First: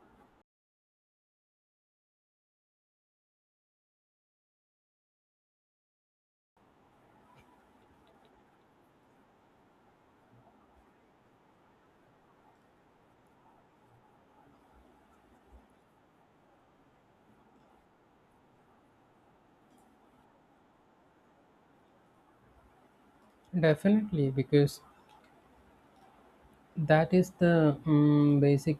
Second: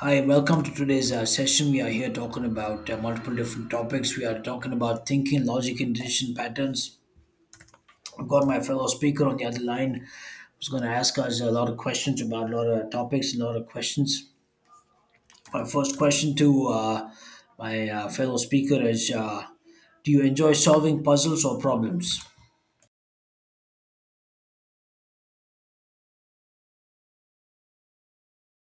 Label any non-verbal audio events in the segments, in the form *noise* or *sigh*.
Hi, welcome to today's session. We are here talking about multiple different topics. We are talking about thinking, logic, and decision patterns. I've got my fellow speaker on the other line who's going to ask us a lot of questions about a lot of topics, a lot of questions. My first question to my fellow speaker is do you enjoy solving puzzles or problems? Definitely, because that is the basic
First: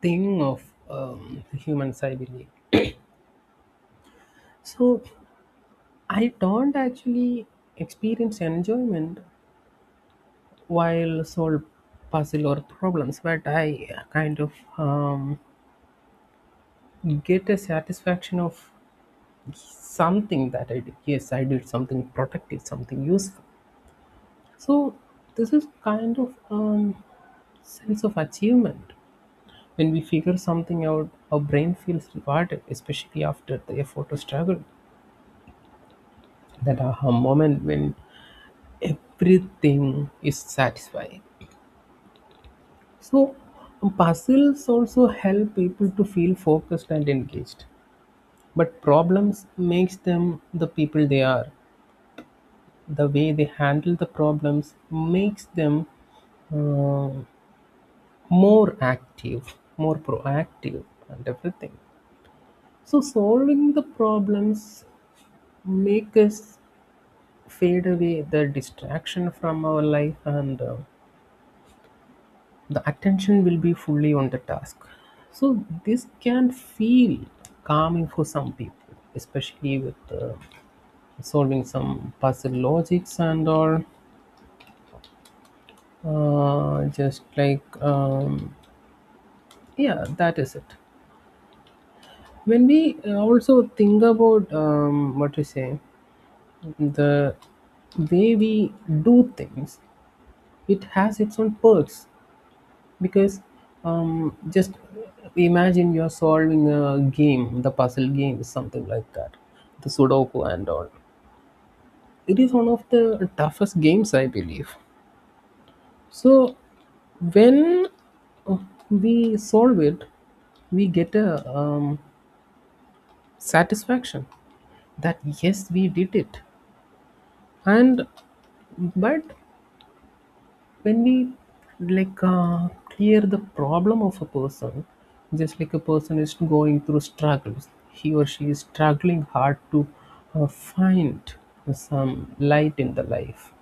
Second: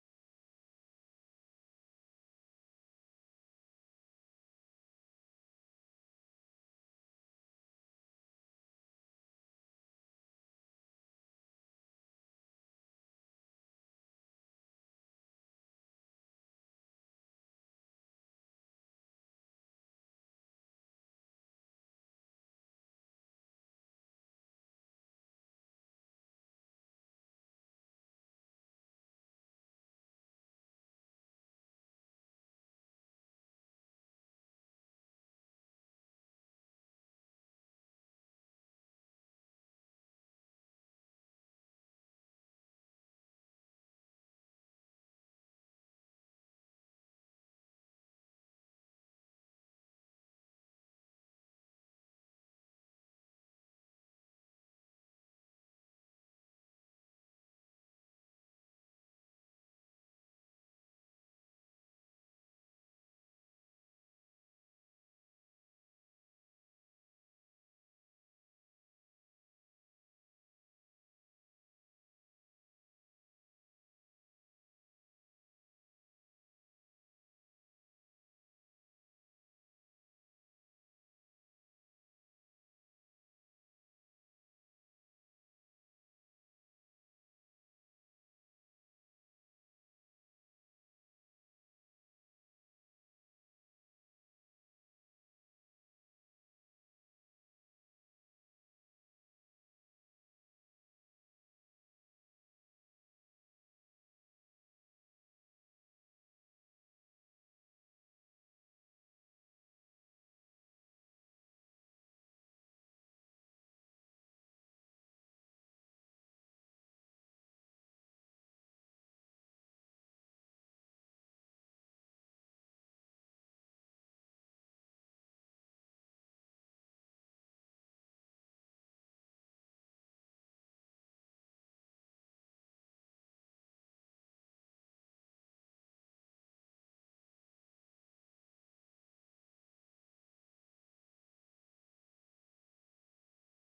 thing of humans, I believe. So, I don't actually experience enjoyment while solve puzzle or problems, but I kind of um, get a satisfaction of something that I did. Yes, I did something productive, something useful. So, this is kind of sense of achievement. When we figure something out, our brain feels rewarded, especially after the effort or struggle. That aha moment when everything is satisfying. So, puzzles also help people to feel focused and engaged. But problems makes them the people they are. The way they handle the problems makes them uh, more active, more proactive, and everything. So, solving the problems make us fade away the distraction from our life, and the attention will be fully on the task, so this can feel calming for some people, especially with solving some puzzle logics and all. Just like Yeah, that is it. When we also think about what to say, the way we do things, it has its own perks. Because just imagine you're solving a game, the puzzle game, something like that, the Sudoku and all. It is one of the toughest games, I believe. So when uh, we solve it, we get a satisfaction that yes, we did it. And but when we like uh, clear the problem of a person, just like a person is going through struggles, he or she is struggling hard to find some light in the life,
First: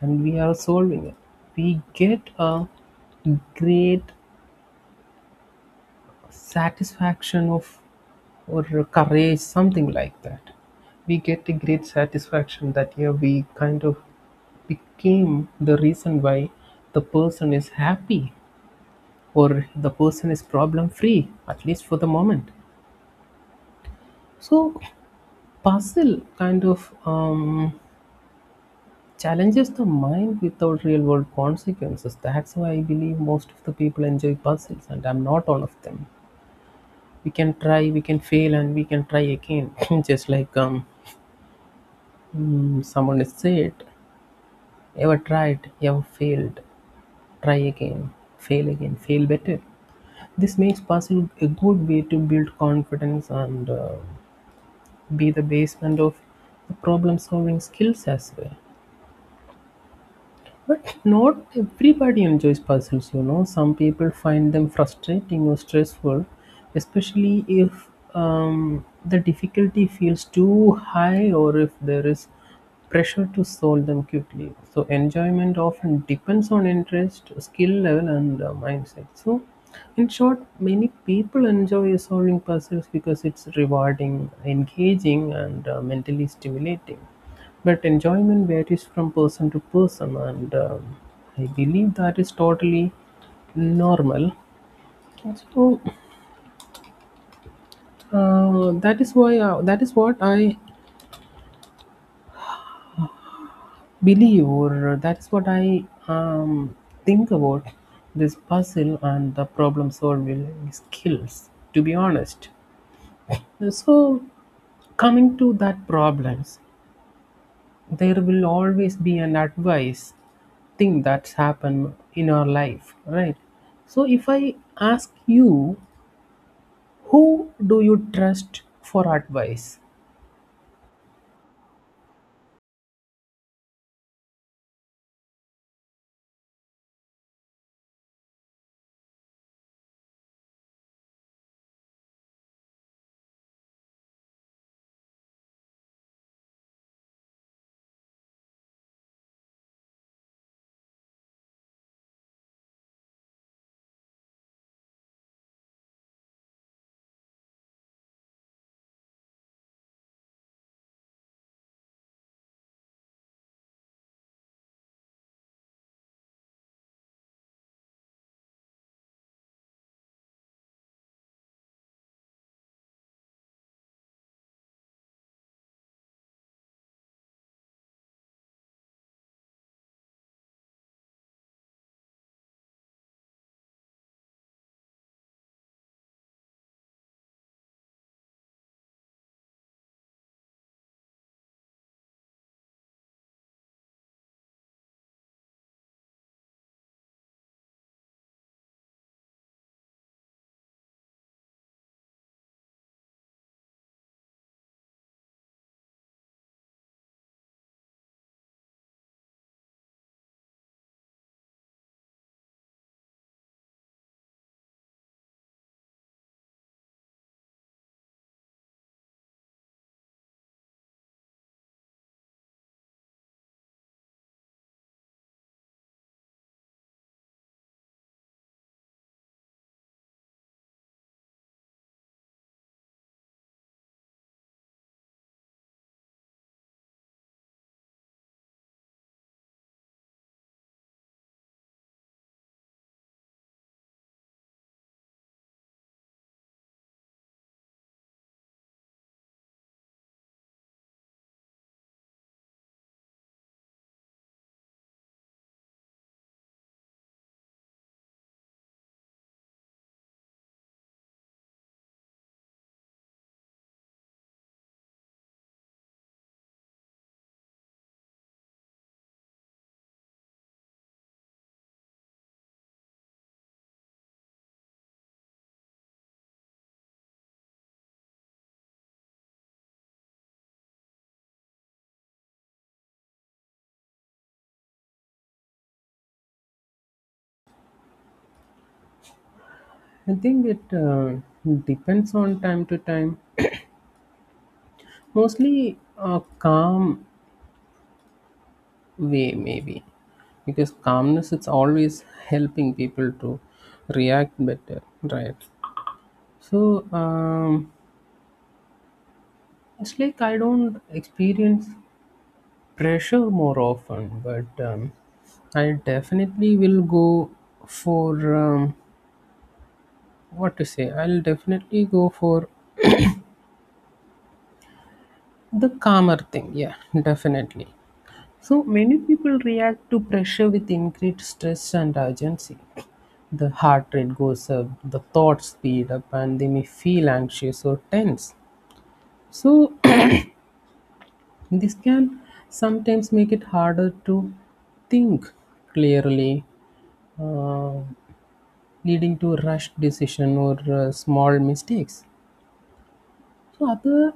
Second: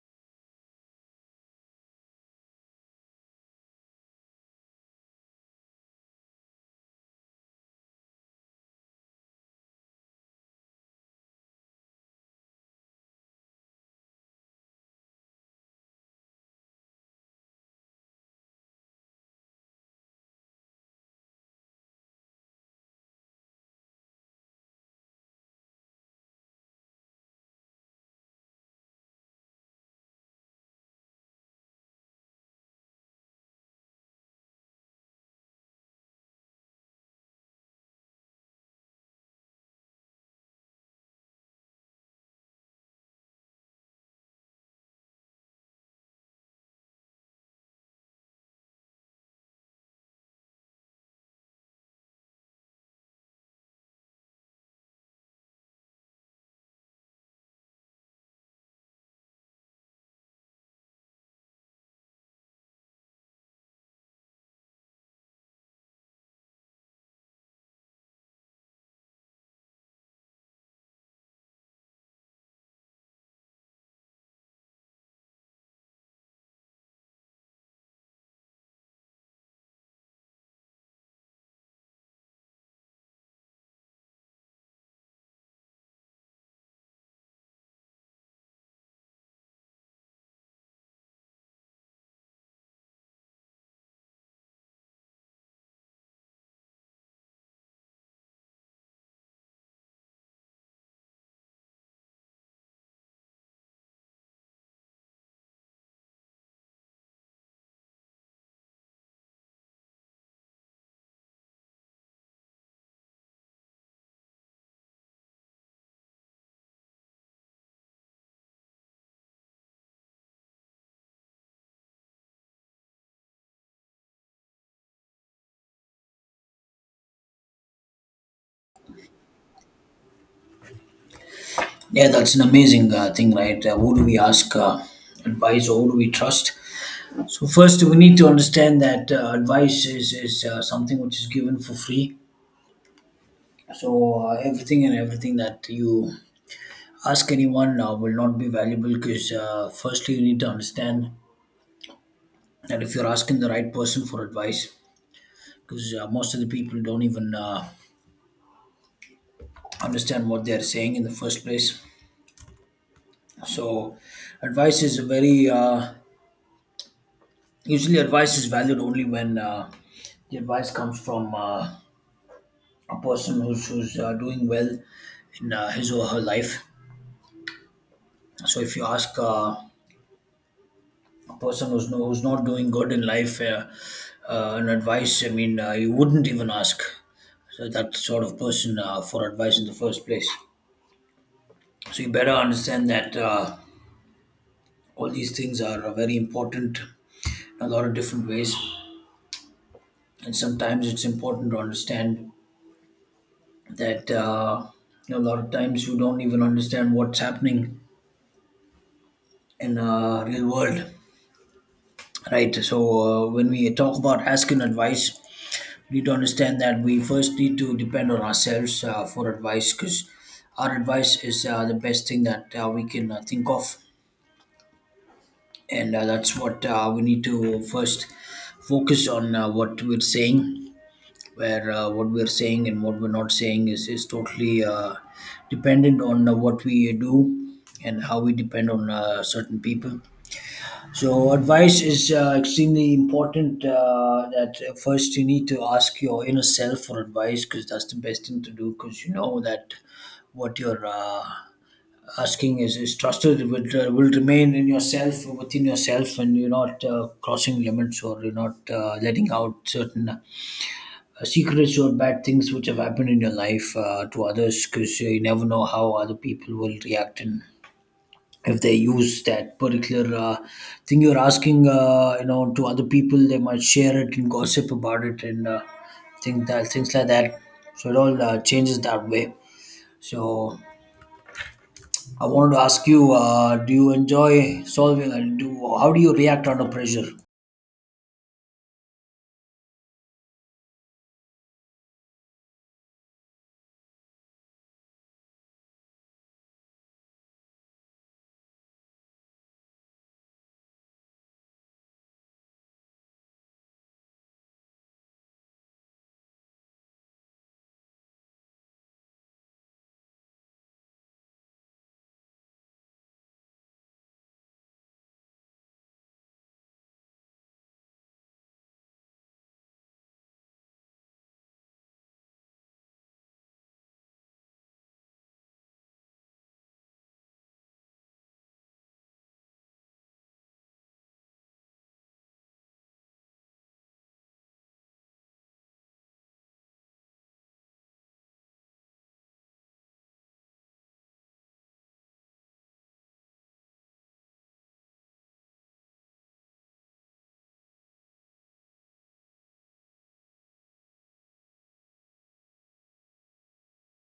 and we are solving it, we get a great satisfaction of or courage, something like that. We get a great satisfaction that yeah, we kind of became the reason why the person is happy or the person is problem free, at least for the moment. So puzzle kind of challenges the mind without real world consequences. That's why I believe most of the people enjoy puzzles, and I'm not all of them. We can try, we can fail, and we can try again. *laughs* *clears throat* just like um, Someone has said, ever tried, ever failed, try again, fail again, fail better. This makes puzzle a good way to build confidence and be the basement of the problem-solving skills as well. But not everybody enjoys puzzles, Some people find them frustrating or stressful, especially if the difficulty feels too high, or if there is pressure to solve them quickly. So, enjoyment often depends on interest, skill level, and mindset. So, in short, many people enjoy solving puzzles because it's rewarding, engaging, and mentally stimulating, but enjoyment varies from person to person, and I believe that is totally normal. So that is why, that is what I believe, or that is what I think about this puzzle and the problem solving skills. To be honest, so coming to that problems, there will always be an advice thing that's happened in our life, right? So if I ask you, who do you trust for advice? Yeah, that's an amazing thing, right? Who do we ask advice or who do we trust? So first, we need to understand that advice is something which is given for free. So everything and everything that you ask anyone will not be valuable because firstly, you need to understand that if you're asking the right person for advice, because most of the people don't even understand what they're saying in the first place. So advice is a very usually advice is valued only when the advice comes from. A person who's doing well in his or her life. So if you ask a person who's no, who's not doing good in life an advice, I mean, you wouldn't even ask so that sort of person for advice in the first place. So you better understand that all these things are very important in a lot of different ways, and sometimes it's important to understand that you know, a lot of times you don't even understand what's happening in real world. Right. So when we talk about asking advice, we need to understand that we first need to depend on ourselves for advice because our advice is the best thing that we can think of, and that's what we need to first focus on what we're saying, where what we're saying and what we're not saying is totally dependent on what we do and how we depend on certain people. So advice is extremely important. That first you need to ask your inner self for advice because that's the best thing to do. Because you know that what you're asking is trusted. It will remain in yourself, within yourself, and you're not crossing limits or you're not letting out certain secrets or bad things which have happened in your life to others. Because you never know how other people will react, and if they use that particular thing you're asking, you know, to other people, they might share it and gossip about it and think that, things like that. So it all changes that way. So I wanted to ask you, do you enjoy solving, and do how do you react under pressure? I think it depends on time to time. Mostly a calm way, maybe, because calmness is always helping people to react better, right? So it's like I don't experience pressure more often, but I definitely will go for, what to say, I'll definitely go for the calmer thing. Yeah, *laughs* definitely. So many people react to pressure with increased stress and urgency. The heart rate goes up, the thoughts speed up, and they may feel anxious or tense. So *clears throat* this can sometimes make it harder to think clearly, uh, leading to rushed decision or small mistakes. So other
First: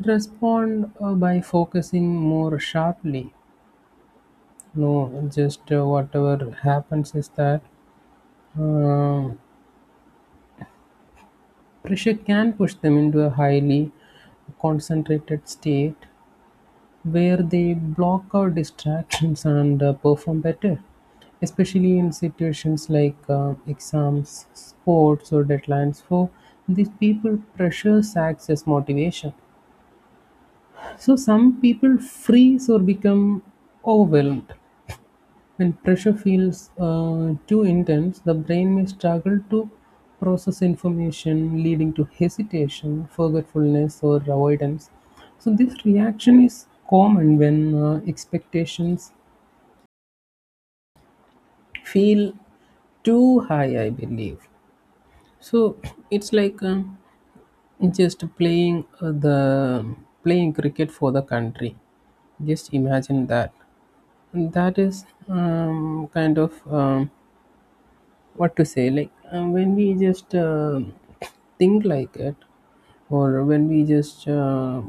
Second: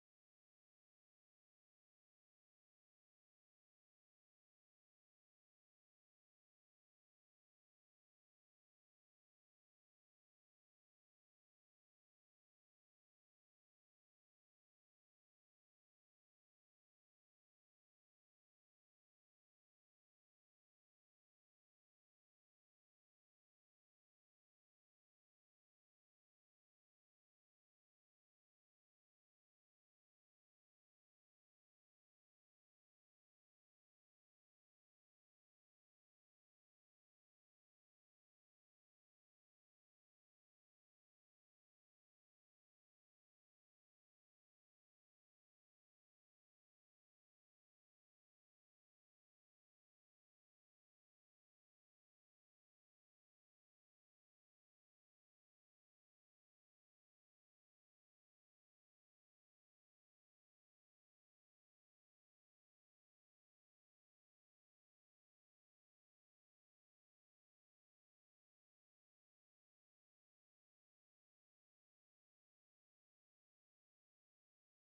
respond by focusing more sharply. No, just whatever happens is that uh, pressure can push them into a highly concentrated state where they block out distractions and perform better, especially in situations like exams, sports, or deadlines. For these people, pressure acts as motivation. So some people freeze or become overwhelmed, when pressure feels too intense, the brain may struggle to process information, leading to hesitation, forgetfulness, or avoidance. So, this reaction is common when expectations feel too high, I believe. So, it's like just playing the playing cricket for the country. Just imagine that. And that is kind of, what to say, like when we just think like it, or when we just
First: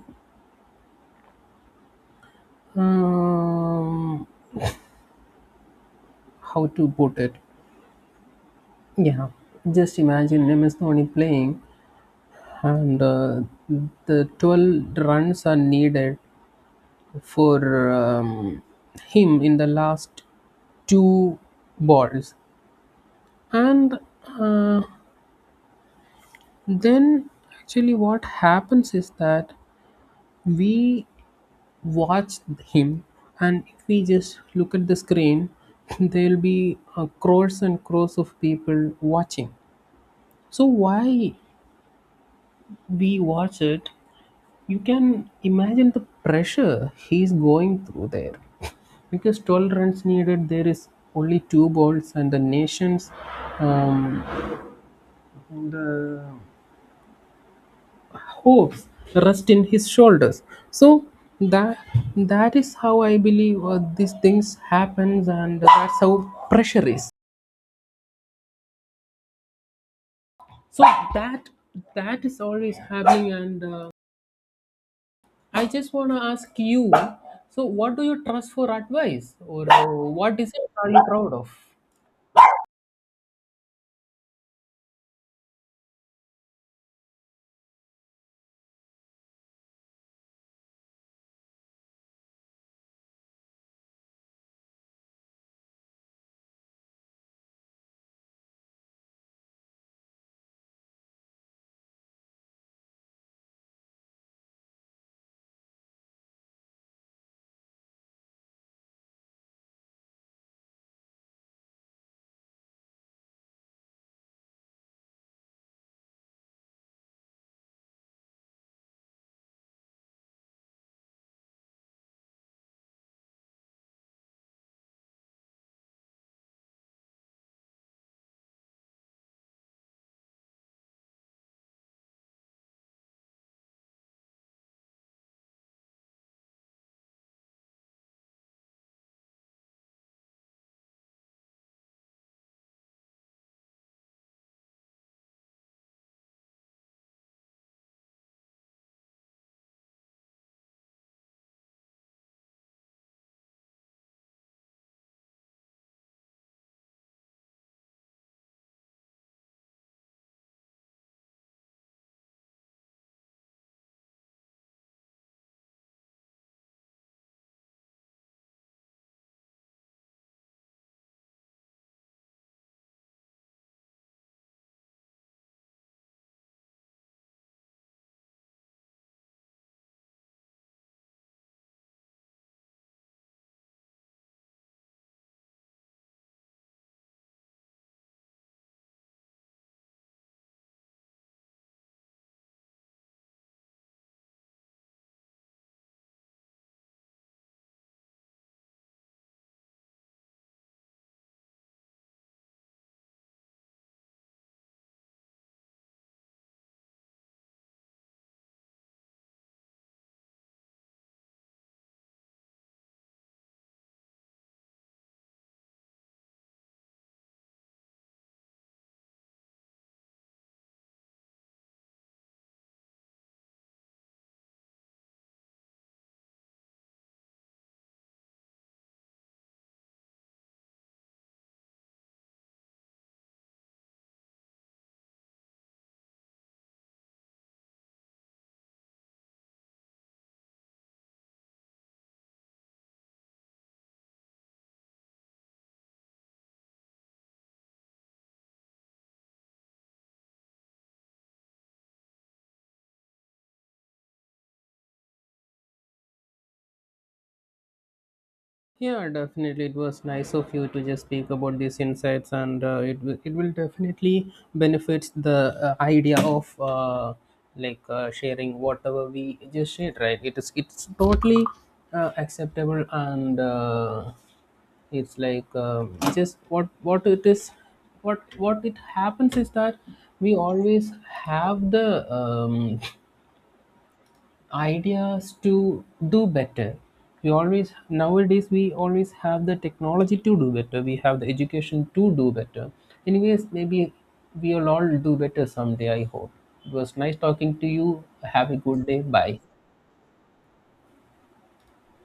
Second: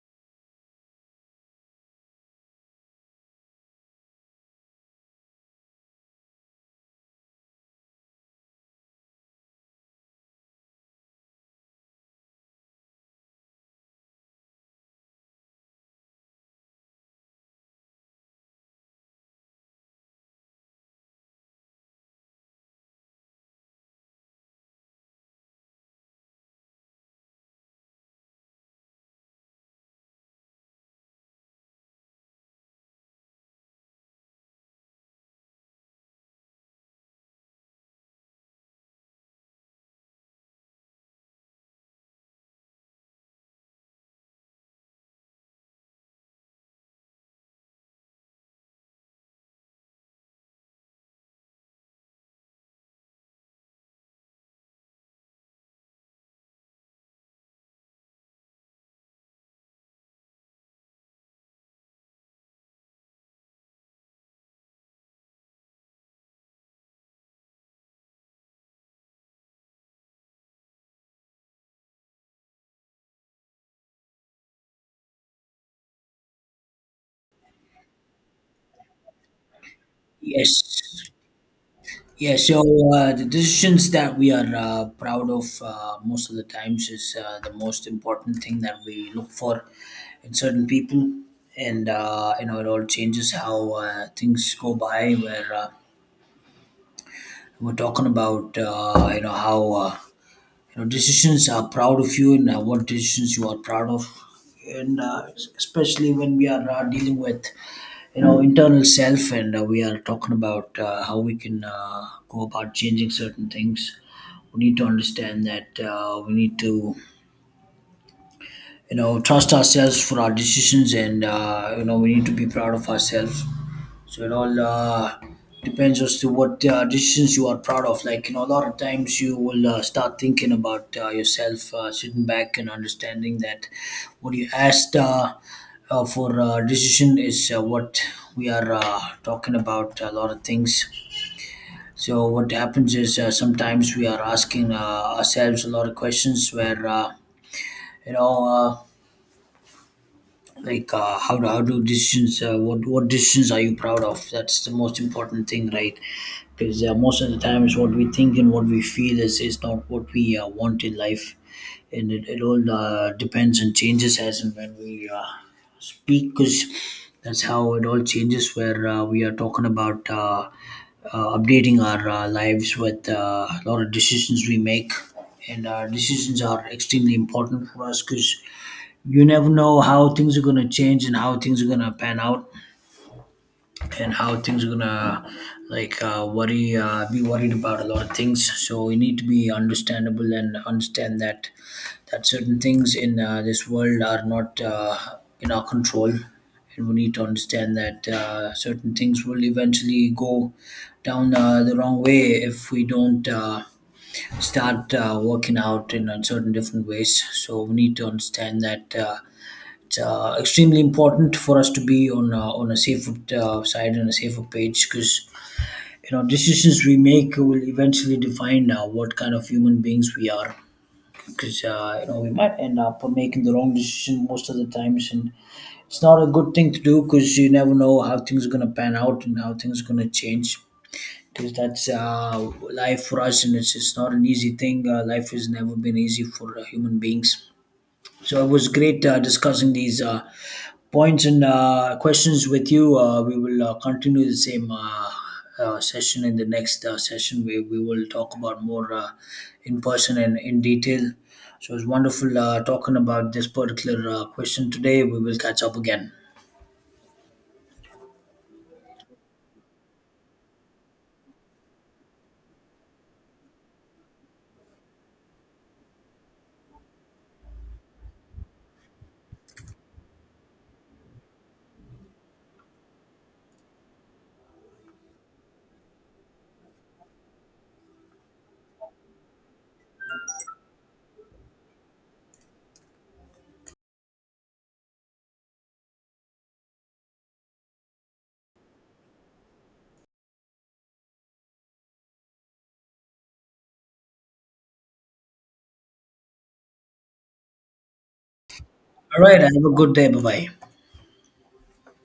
um, how to put it. Yeah, just imagine MS Dhoni playing, and the 12 runs are needed for um, him in the last two balls, and uh, then actually what happens is that we watch him, and if we just look at the screen, *laughs* there'll be crores and crores of people watching. So why we watch it, you can imagine the pressure he's going through there. *laughs* Because tolerance needed there is only two balls, and the nation's um, hopes rest in his shoulders. So that that is how I believe these things happens, and that's how pressure is. So that that is always happening, and I just want to ask you, so what do you trust for advice, or what is it are you Yes. proud of? Yeah, so the decisions that we are proud of most of the times is the most important thing that we look for in certain people, and you know, it all changes how things go by. Where we're talking about you know, how you know, decisions are proud of you, and what decisions you are proud of, and especially when we are dealing with, you know, internal self, and we are talking about how we can go about changing certain things. We need to understand that we need to, you know, trust ourselves for our decisions, and you know, we need to be proud of ourselves. So it all depends as to what decisions you are proud of, like you know, a lot of times you will start thinking about yourself sitting back and understanding that what you asked for decision is what we are talking about, a lot of things. So what happens is sometimes we are asking ourselves a lot of questions where you know like how do decisions, what decisions are you proud of? That's the most important thing, right? Because most of the times what we think and what we feel is not what we want in life. And it all depends and changes as and when we speak. Because that's how it all changes, where we are talking about updating our lives with a lot of decisions we make. And decisions are extremely important for us, because you never know how things are going to change and how things are going to pan out and how things are going to, like, worry, be worried about a lot of things. So you need to be understandable and understand that certain things in this world are not in our control. And we need to understand that certain things will eventually go down the wrong way if we don't start working out in certain different ways. So we need to understand that it's extremely important for us to be on a safer side and a safer page, because you know, decisions we make will eventually define what kind of human beings we are. Because you know, we might end up making the wrong decision most of the times, and it's not a good thing to do because you never know how things are going to pan out and how things are going to change. Because that's life for us, and it's not an easy thing. Life has never been easy for human beings. So it was great discussing these points and questions with you. We will continue the same session in the next session, where we will talk about more in person and in detail. So it was wonderful talking about this particular question today. We will catch up again. Yeah, definitely. It was nice of you to just speak about these insights, and it will definitely benefit the idea of, sharing whatever we just shared. Right? It's totally acceptable, and it's like just what it is, what it happens is that we always have the ideas to do better. We always nowadays we always have the technology to do better. We have the education to do better. Anyways, maybe we'll all do better someday. I hope. It was nice talking to you. Have a good day. All Bye. right. Have a good day. Bye bye.